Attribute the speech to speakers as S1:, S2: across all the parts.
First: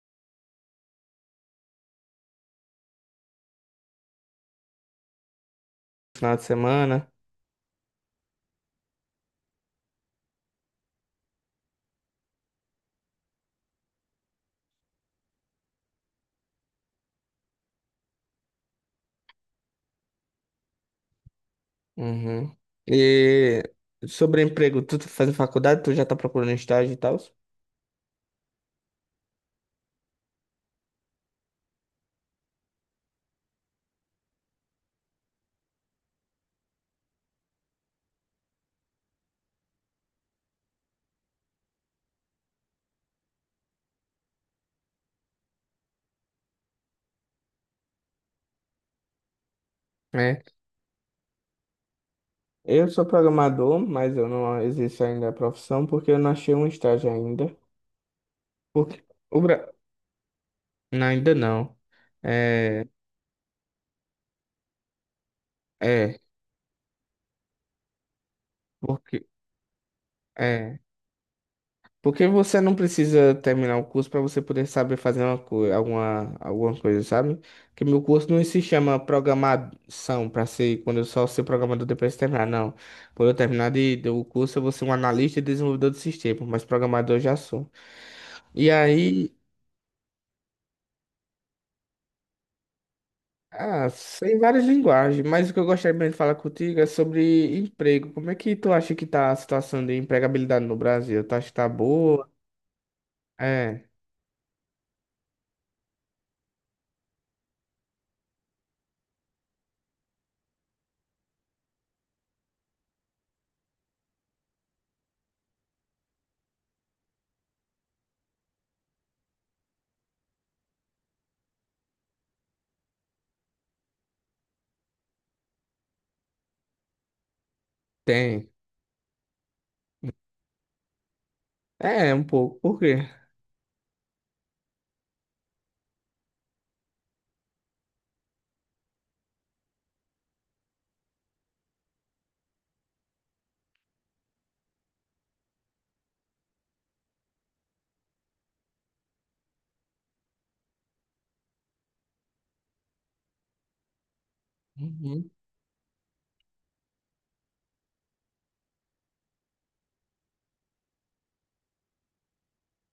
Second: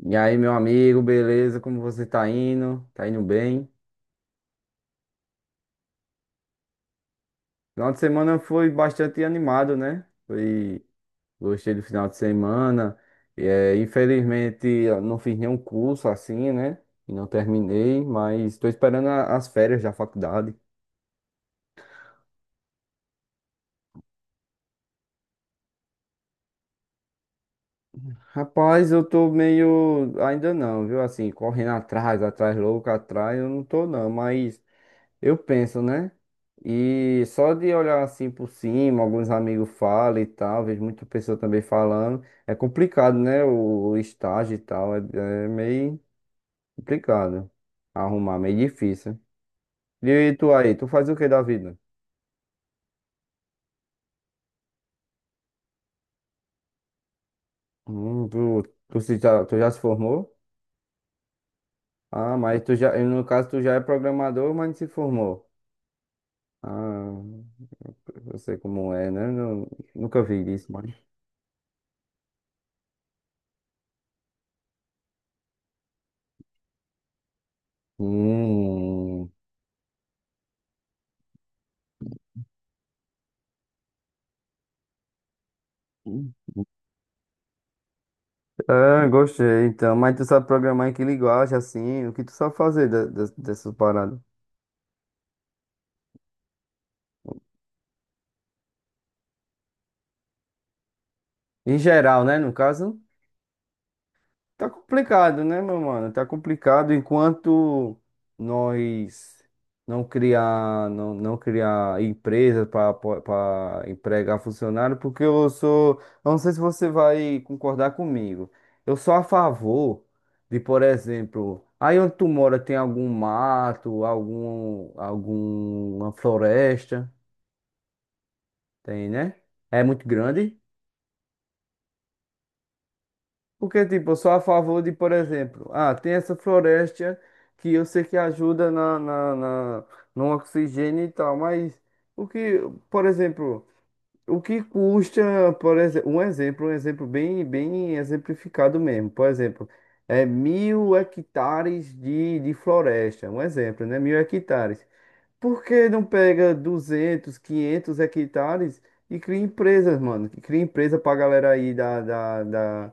S1: E aí, meu amigo, beleza? Como você tá indo? Tá indo bem?
S2: Final de semana.
S1: Final de semana foi bastante animado, né? Gostei do final de semana. E, infelizmente, eu não fiz nenhum curso assim, né? E não terminei, mas estou esperando as férias da faculdade.
S2: Uhum. E sobre emprego, tu tá fazendo faculdade, tu já tá procurando estágio e tal?
S1: Rapaz, eu tô meio. Ainda não, viu? Assim, correndo atrás, atrás, louco, atrás, eu não tô não, mas. Eu penso, né? E só de olhar assim por cima, alguns amigos falam e tal, vejo muita pessoa também falando. É complicado, né? O estágio e tal, é, é meio complicado arrumar, meio difícil. E
S2: É.
S1: tu aí, tu faz o que da vida?
S2: Eu sou programador, mas eu não exerço ainda a profissão porque eu não achei um estágio ainda.
S1: Hum, tu,
S2: Porque
S1: se
S2: o
S1: já,
S2: Bra...
S1: tu já se formou?
S2: Não, ainda não.
S1: Ah, mas tu
S2: É,
S1: já, no caso, tu já é programador, mas não se formou.
S2: é,
S1: Ah, eu sei como é,
S2: porque
S1: né? Nunca vi isso,
S2: é.
S1: mas.
S2: Porque você não precisa terminar o curso para você poder saber fazer uma coisa, alguma coisa, sabe? Porque meu curso não se chama
S1: Hum.
S2: programação para ser quando eu só ser programador depois de terminar, não. Quando eu terminar do curso, eu vou ser um analista e desenvolvedor de sistema, mas programador eu já sou. E
S1: Ah,
S2: aí,
S1: gostei, então. Mas tu sabe programar em que linguagem, assim? O que tu sabe fazer dessas
S2: ah,
S1: paradas?
S2: tem várias linguagens, mas o que eu gostaria mesmo de falar contigo é sobre emprego. Como é que tu acha que tá a situação de empregabilidade no Brasil? Tu acha que tá
S1: Em geral,
S2: boa?
S1: né? No caso,
S2: É,
S1: tá complicado, né, meu mano? Tá complicado enquanto nós não criar, não criar empresa para empregar funcionário, porque eu sou, eu não sei se você vai concordar comigo. Eu sou a favor de, por exemplo, aí onde tu mora tem algum mato, algum, alguma floresta.
S2: tem.
S1: Tem, né? É muito grande.
S2: É, um pouco. Por quê?
S1: Porque, tipo, eu sou a favor de, por exemplo, ah, tem essa floresta que eu sei que ajuda no oxigênio e tal, mas o que, por exemplo, o que custa, por exemplo, um exemplo, um exemplo bem, bem exemplificado mesmo. Por exemplo, é mil hectares de floresta. Um exemplo, né? Mil hectares. Por que não pega 200, 500 hectares e cria empresas, mano? Que cria empresa pra galera aí da, da, da,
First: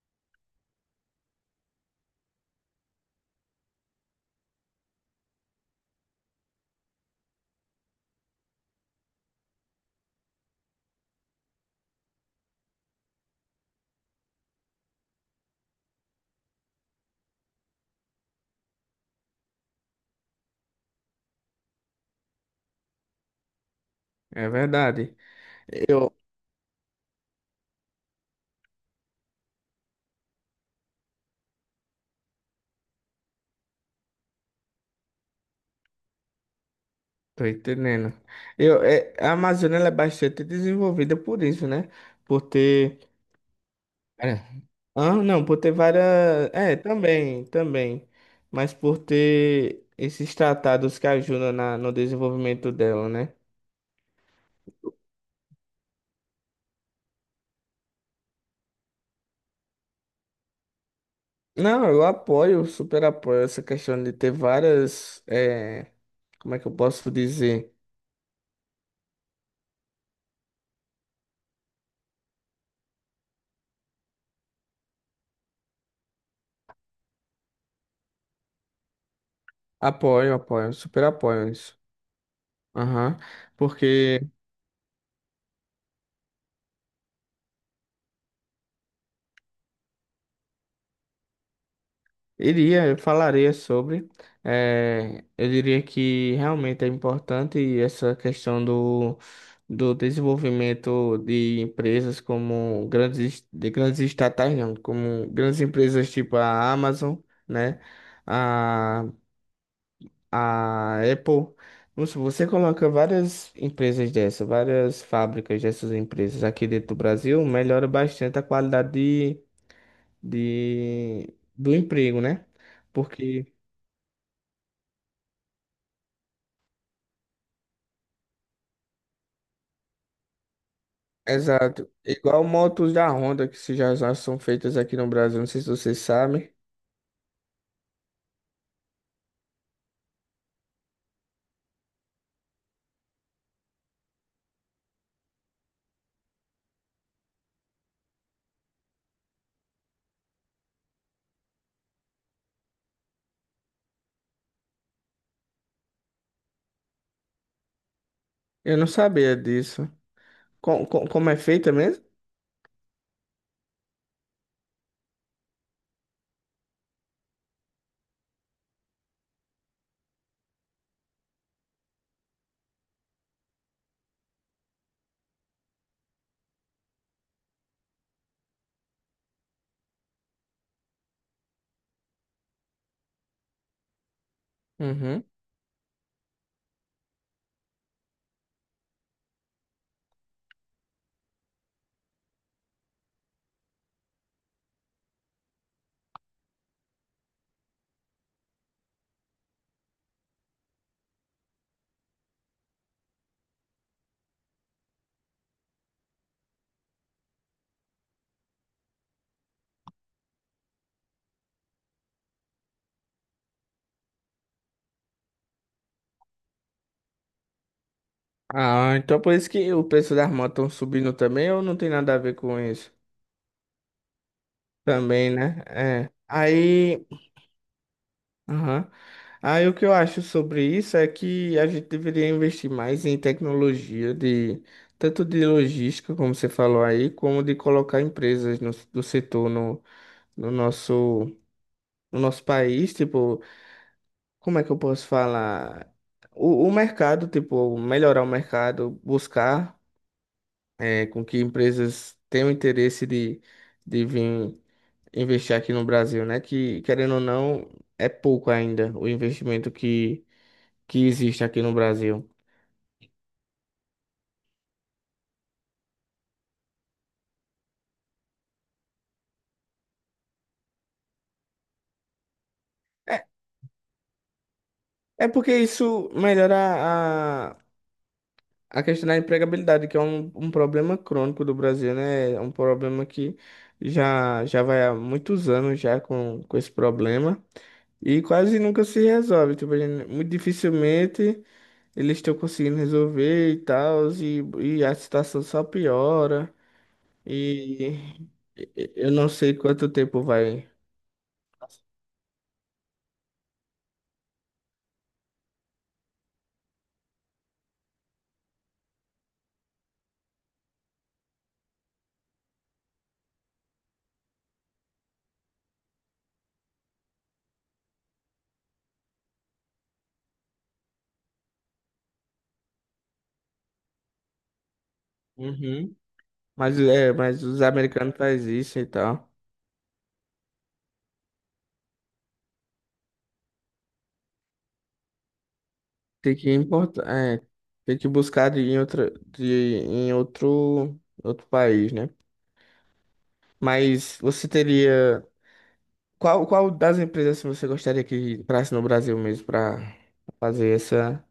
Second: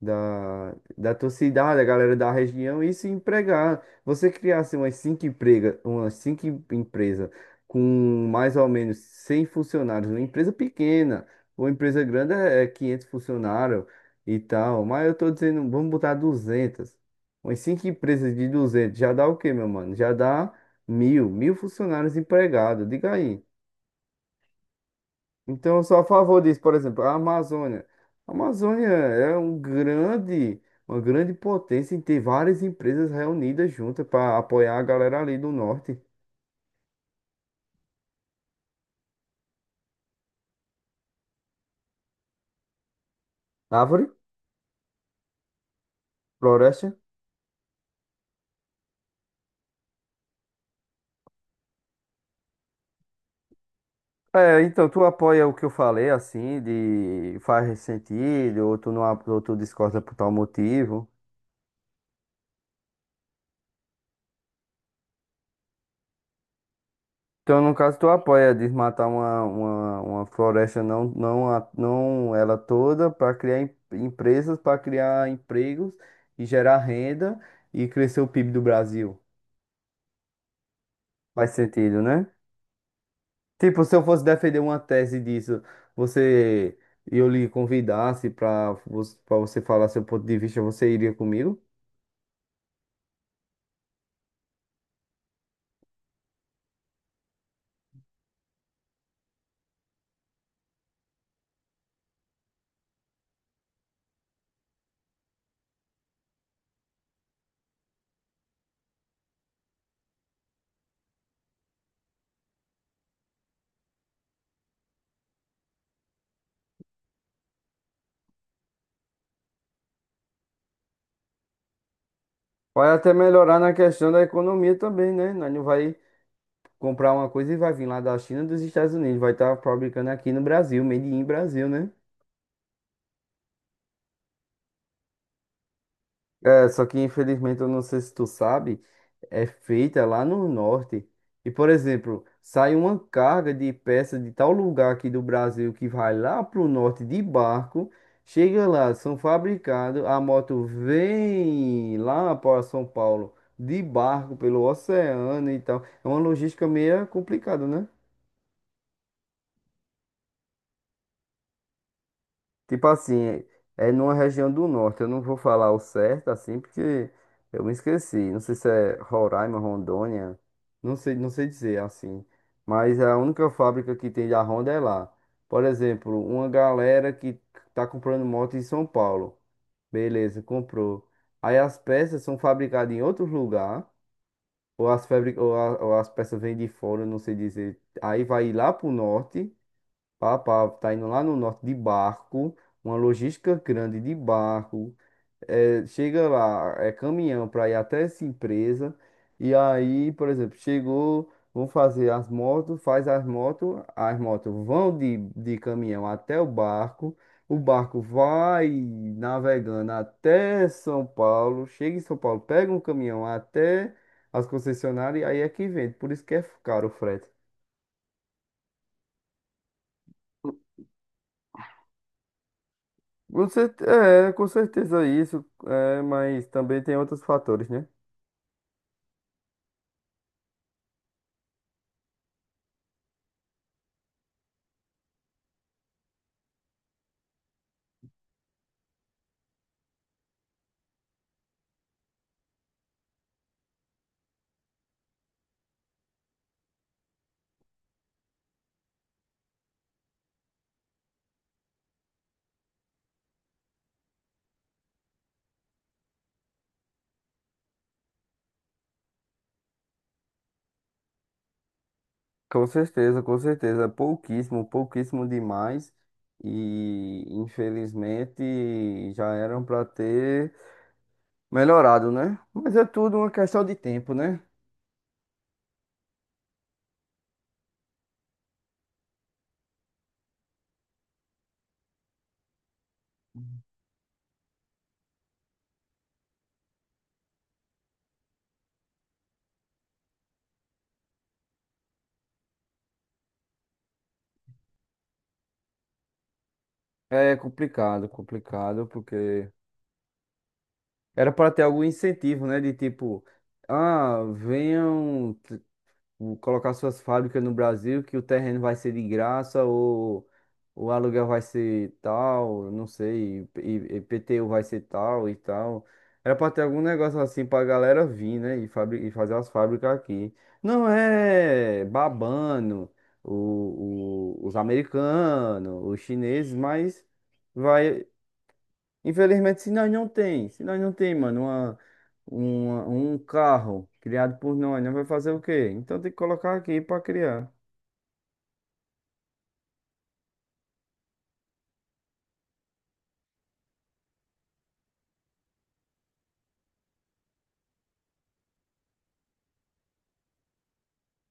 S1: da, da tua cidade, a galera da região, e se empregar. Você criasse umas cinco emprega, umas cinco empresa com mais ou menos 100 funcionários, uma empresa pequena, uma empresa grande é 500 funcionários e tal, mas eu tô dizendo, vamos botar 200. Umas cinco empresas de 200, já dá o quê, meu mano? Já dá mil funcionários empregados, diga aí.
S2: É verdade.
S1: Então, eu sou a
S2: Eu
S1: favor disso. Por exemplo, a Amazônia. A Amazônia é um grande, uma grande potência em ter várias empresas reunidas juntas para apoiar a galera ali do norte.
S2: tô entendendo. A Amazônia ela é bastante desenvolvida por isso, né? Por ter.
S1: Árvore,
S2: É. Ah, não, por ter várias. É,
S1: floresta.
S2: também, também. Mas por ter esses tratados que ajudam na, no desenvolvimento dela, né?
S1: É, então tu apoia o que eu falei, assim, de faz sentido, ou tu não, ou tu discorda por tal motivo.
S2: Não, eu apoio, super apoio essa questão de ter várias. Como é que eu posso
S1: Então, no
S2: dizer?
S1: caso, tu apoia desmatar uma floresta, não, não, não ela toda, para criar empresas, para criar empregos e gerar renda e crescer o PIB do Brasil.
S2: Apoio, apoio, super apoio
S1: Faz
S2: isso.
S1: sentido, né?
S2: Aham.
S1: Tipo, se eu
S2: Porque.
S1: fosse defender uma tese disso, você e eu lhe convidasse para você falar seu ponto de vista, você iria comigo?
S2: Iria, eu falaria sobre. Eu diria que realmente é importante essa questão do desenvolvimento de empresas como grandes, de grandes estatais, não, como grandes empresas tipo a Amazon, né? A, a Apple. Não sei, você coloca várias empresas dessas, várias fábricas dessas empresas aqui dentro do Brasil, melhora bastante a qualidade do emprego, né?
S1: Vai até
S2: Porque
S1: melhorar na questão da economia também, né? Nós não vai comprar uma coisa e vai vir lá da China, dos Estados Unidos, vai estar fabricando aqui no Brasil, made in Brasil, né?
S2: exato. Igual motos da Honda que se já já são feitas aqui no Brasil, não sei se vocês sabem.
S1: É, só que infelizmente eu não sei se tu sabe, é feita lá no norte. E por exemplo, sai uma carga de peça de tal lugar aqui do Brasil que vai lá pro norte de barco, chega lá, são fabricados, a moto vem lá para São Paulo de barco pelo oceano e tal. É uma logística meio complicada, né?
S2: Eu não sabia disso. Como é feita mesmo?
S1: Tipo assim, é numa região do norte. Eu não vou falar o certo assim, porque eu me esqueci. Não sei se é Roraima, Rondônia. Não sei, não sei dizer assim. Mas a única fábrica que tem da Honda é lá. Por exemplo, uma galera que tá comprando moto em São Paulo. Beleza, comprou. Aí as peças são fabricadas em outro lugar. Ou as,
S2: Uhum.
S1: ou as peças vêm de fora, não sei dizer. Aí vai lá pro norte. Papá tá indo lá no norte de barco, uma logística grande de barco. Chega lá, é caminhão para ir até essa empresa. E aí, por exemplo, chegou, vão fazer as motos, faz as motos vão de caminhão até o barco. O barco vai navegando até São Paulo, chega em São Paulo, pega um caminhão até as concessionárias e aí é que vende. Por isso que é caro o frete.
S2: Ah, então por isso que o preço das motos estão subindo também ou não tem nada a ver com isso?
S1: É, com certeza
S2: Também,
S1: isso,
S2: né?
S1: é,
S2: É.
S1: mas também tem
S2: Aí,
S1: outros fatores, né?
S2: aham. Aí o que eu acho sobre isso é que a gente deveria investir mais em tecnologia de tanto de logística, como você falou aí, como de colocar empresas do setor no nosso no nosso país, tipo, como é que eu posso falar? O mercado, tipo, melhorar o mercado, buscar com que empresas tenham interesse de vir investir aqui no Brasil, né? Que, querendo ou não, é pouco ainda o investimento que existe aqui no Brasil.
S1: Com certeza, com certeza. Pouquíssimo, pouquíssimo demais. E infelizmente já eram para ter melhorado, né? Mas é tudo uma questão de tempo, né?
S2: É porque isso melhora a, a questão da empregabilidade, que é um problema crônico do Brasil, né? É um problema que já vai há muitos anos já com esse problema. E quase nunca se resolve. Tipo, a gente- muito dificilmente eles estão conseguindo resolver e tal, e a situação só piora.
S1: É
S2: E
S1: complicado, complicado,
S2: eu não
S1: porque
S2: sei quanto tempo vai.
S1: era para ter algum incentivo, né? De tipo, ah, venham. Colocar suas fábricas no Brasil, que o terreno vai ser de graça ou o aluguel vai ser tal, não sei, e IPTU vai ser tal e tal. Era pra ter algum negócio assim pra galera vir, né? E, e fazer as fábricas aqui. Não é babando os americanos,
S2: Uhum.
S1: os chineses,
S2: Mas,
S1: mas
S2: é, mas os
S1: vai.
S2: americanos fazem isso e tal.
S1: Infelizmente, se nós não tem, se nós não tem, mano, uma, um carro criado por nós, nós vai fazer o quê? Então tem que
S2: Tem que
S1: colocar aqui para
S2: importar, é,
S1: criar.
S2: tem que buscar em outra, em outro, outro país, né? Mas você teria. Qual, qual das empresas assim, você gostaria que entrasse no Brasil mesmo para fazer essa.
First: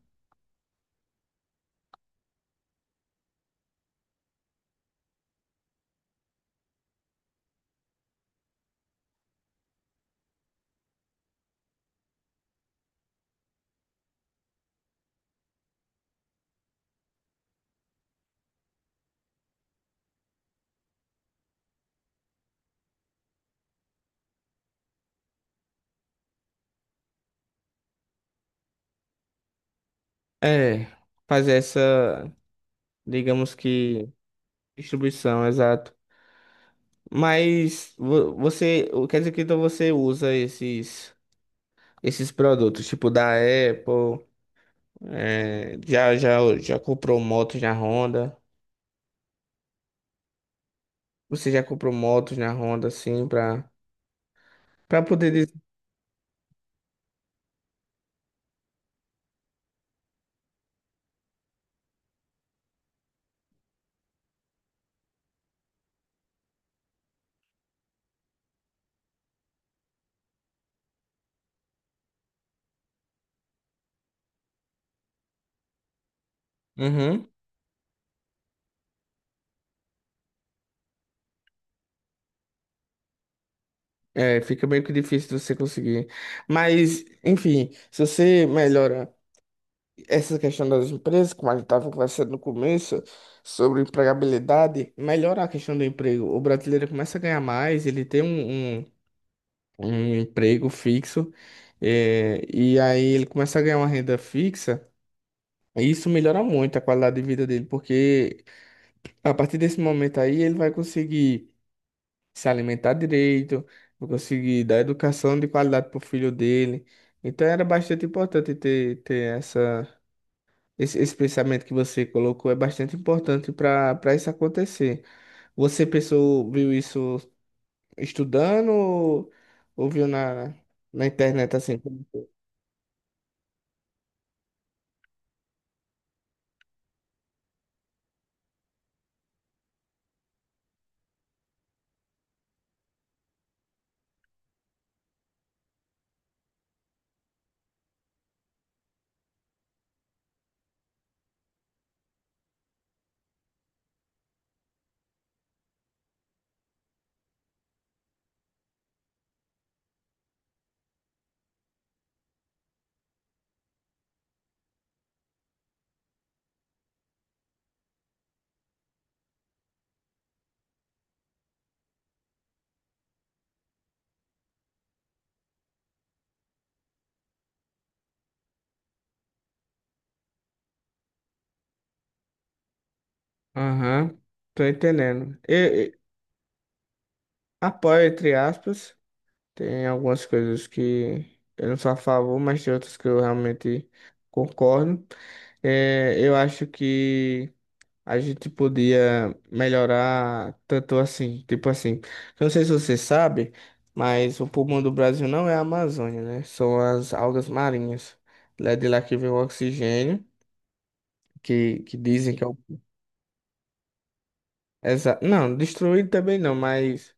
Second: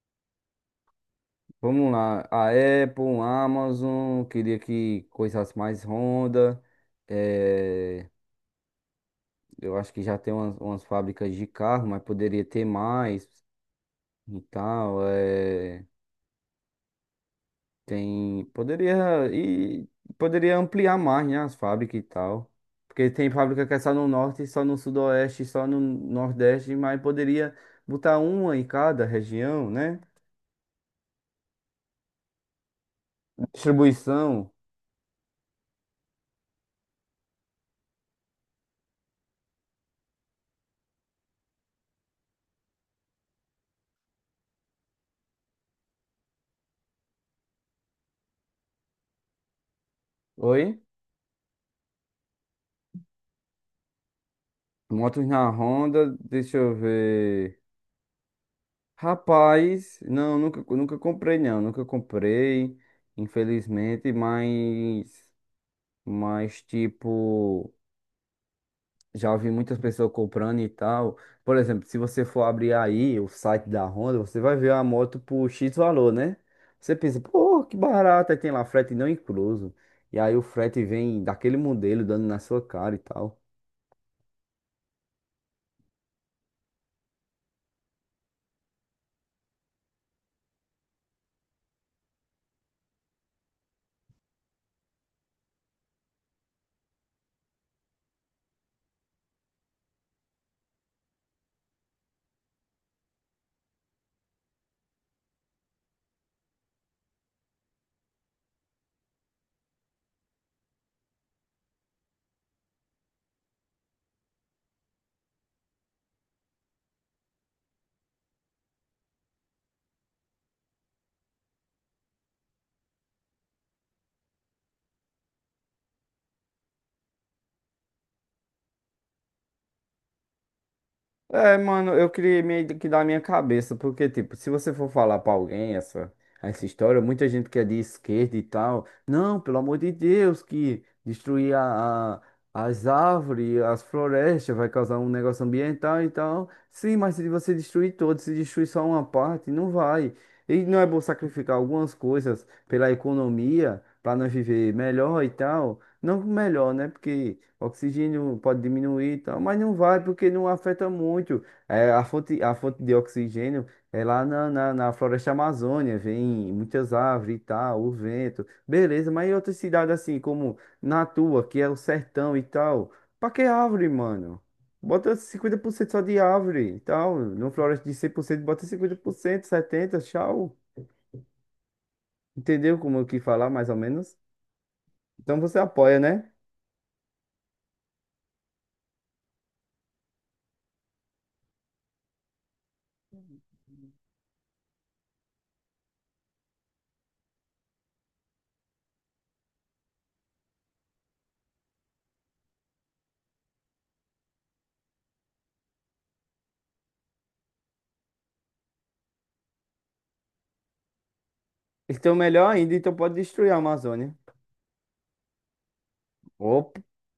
S1: Vamos lá, a Apple, a Amazon, queria que coisas mais Honda. eh, eu acho que já tem umas, umas fábricas de carro, mas poderia ter mais e tal. Tem, poderia e poderia ampliar mais, né, as fábricas e tal. Porque tem fábrica que é só no norte, só no sudoeste, só no nordeste, mas poderia botar uma em cada região, né?
S2: É, fazer essa, digamos que,
S1: Distribuição.
S2: distribuição, exato. Mas você, o- quer dizer que então você usa esses, esses produtos, tipo da Apple, já comprou motos na Honda,
S1: Oi?
S2: você já comprou motos na Honda, assim, pra
S1: Motos
S2: poder
S1: na
S2: dizer...
S1: Honda, deixa eu ver. Rapaz, não, nunca, nunca comprei não, nunca comprei, infelizmente, mas tipo já ouvi muitas pessoas comprando e tal. Por exemplo, se você for abrir aí o site da Honda, você vai ver a moto por X valor, né? Você pensa,
S2: Uhum.
S1: pô, que barato, aí tem lá frete não incluso. E aí o frete vem daquele modelo dando na sua cara e tal.
S2: É, fica meio que difícil de você conseguir. Mas, enfim, se você melhora essa questão das empresas, como a gente estava conversando no começo, sobre empregabilidade, melhora a questão do emprego. O brasileiro começa a ganhar mais, ele tem um emprego fixo, e aí ele começa a ganhar uma renda fixa, e isso melhora muito a qualidade de vida dele, porque a partir desse momento aí ele vai conseguir se alimentar direito, vai conseguir dar educação de qualidade para o filho dele. Então era bastante importante ter, ter essa. Esse pensamento que você colocou é bastante importante para para isso acontecer. Você pensou, viu isso estudando ou viu na, na internet
S1: É,
S2: assim?
S1: mano, eu queria meio que dar a minha cabeça, porque, tipo, se você for falar pra alguém essa, essa história, muita gente que é de esquerda e tal, não, pelo amor de Deus, que destruir as árvores, as florestas, vai causar um negócio ambiental e tal. Sim, mas se você destruir todos, se destruir só uma parte, não vai. E não é bom sacrificar algumas coisas pela economia, pra nós viver melhor e tal. Não que melhor, né? Porque oxigênio pode diminuir e tal, mas não vai porque não afeta muito. É, a fonte de oxigênio é lá na floresta Amazônia, vem muitas árvores e tal, o vento. Beleza, mas em outras cidades assim, como na tua, que é o sertão e tal, pra que árvore, mano? Bota 50% só de árvore e tal. Numa floresta de 100% bota 50%, 70%, tchau. Entendeu como eu quis falar, mais ou menos?
S2: Aham, tô entendendo.
S1: Então você
S2: Eu
S1: apoia, né?
S2: apoio, entre aspas. Tem algumas coisas que eu não sou a favor, mas tem outras que eu realmente concordo. É, eu acho que a gente podia melhorar tanto assim, tipo assim. Eu não sei se você sabe, mas o pulmão do Brasil não é a Amazônia, né? São as algas marinhas. Lá de lá que vem o oxigênio, que
S1: Então,
S2: dizem que é
S1: melhor
S2: o.
S1: ainda, então pode destruir a Amazônia.
S2: Exa... Não, destruído também não,
S1: Ou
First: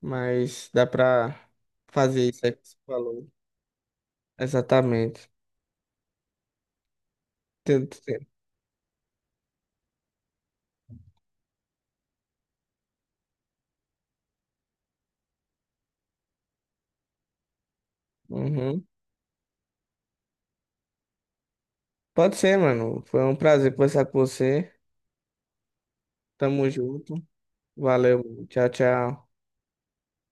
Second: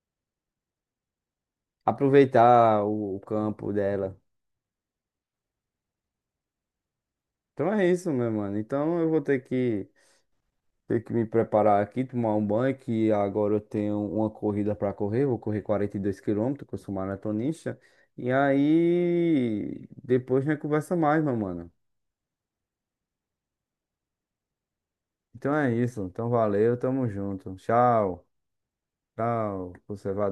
S2: mas dá pra fazer isso aí que você
S1: aproveitar o
S2: falou.
S1: campo dela.
S2: Exatamente.
S1: Então é
S2: Tanto
S1: isso, meu
S2: tempo.
S1: mano. Então eu vou ter que me preparar aqui, tomar um banho, que agora eu tenho uma corrida pra correr. Vou correr 42 quilômetros, que eu sou maratonista. E
S2: Uhum.
S1: aí, depois a gente conversa mais, meu mano.
S2: Pode ser, mano. Foi um prazer conversar com você.
S1: Então é isso. Então
S2: Tamo
S1: valeu, tamo
S2: junto.
S1: junto.
S2: Valeu.
S1: Tchau,
S2: Tchau, tchau.
S1: tchau. Você vai.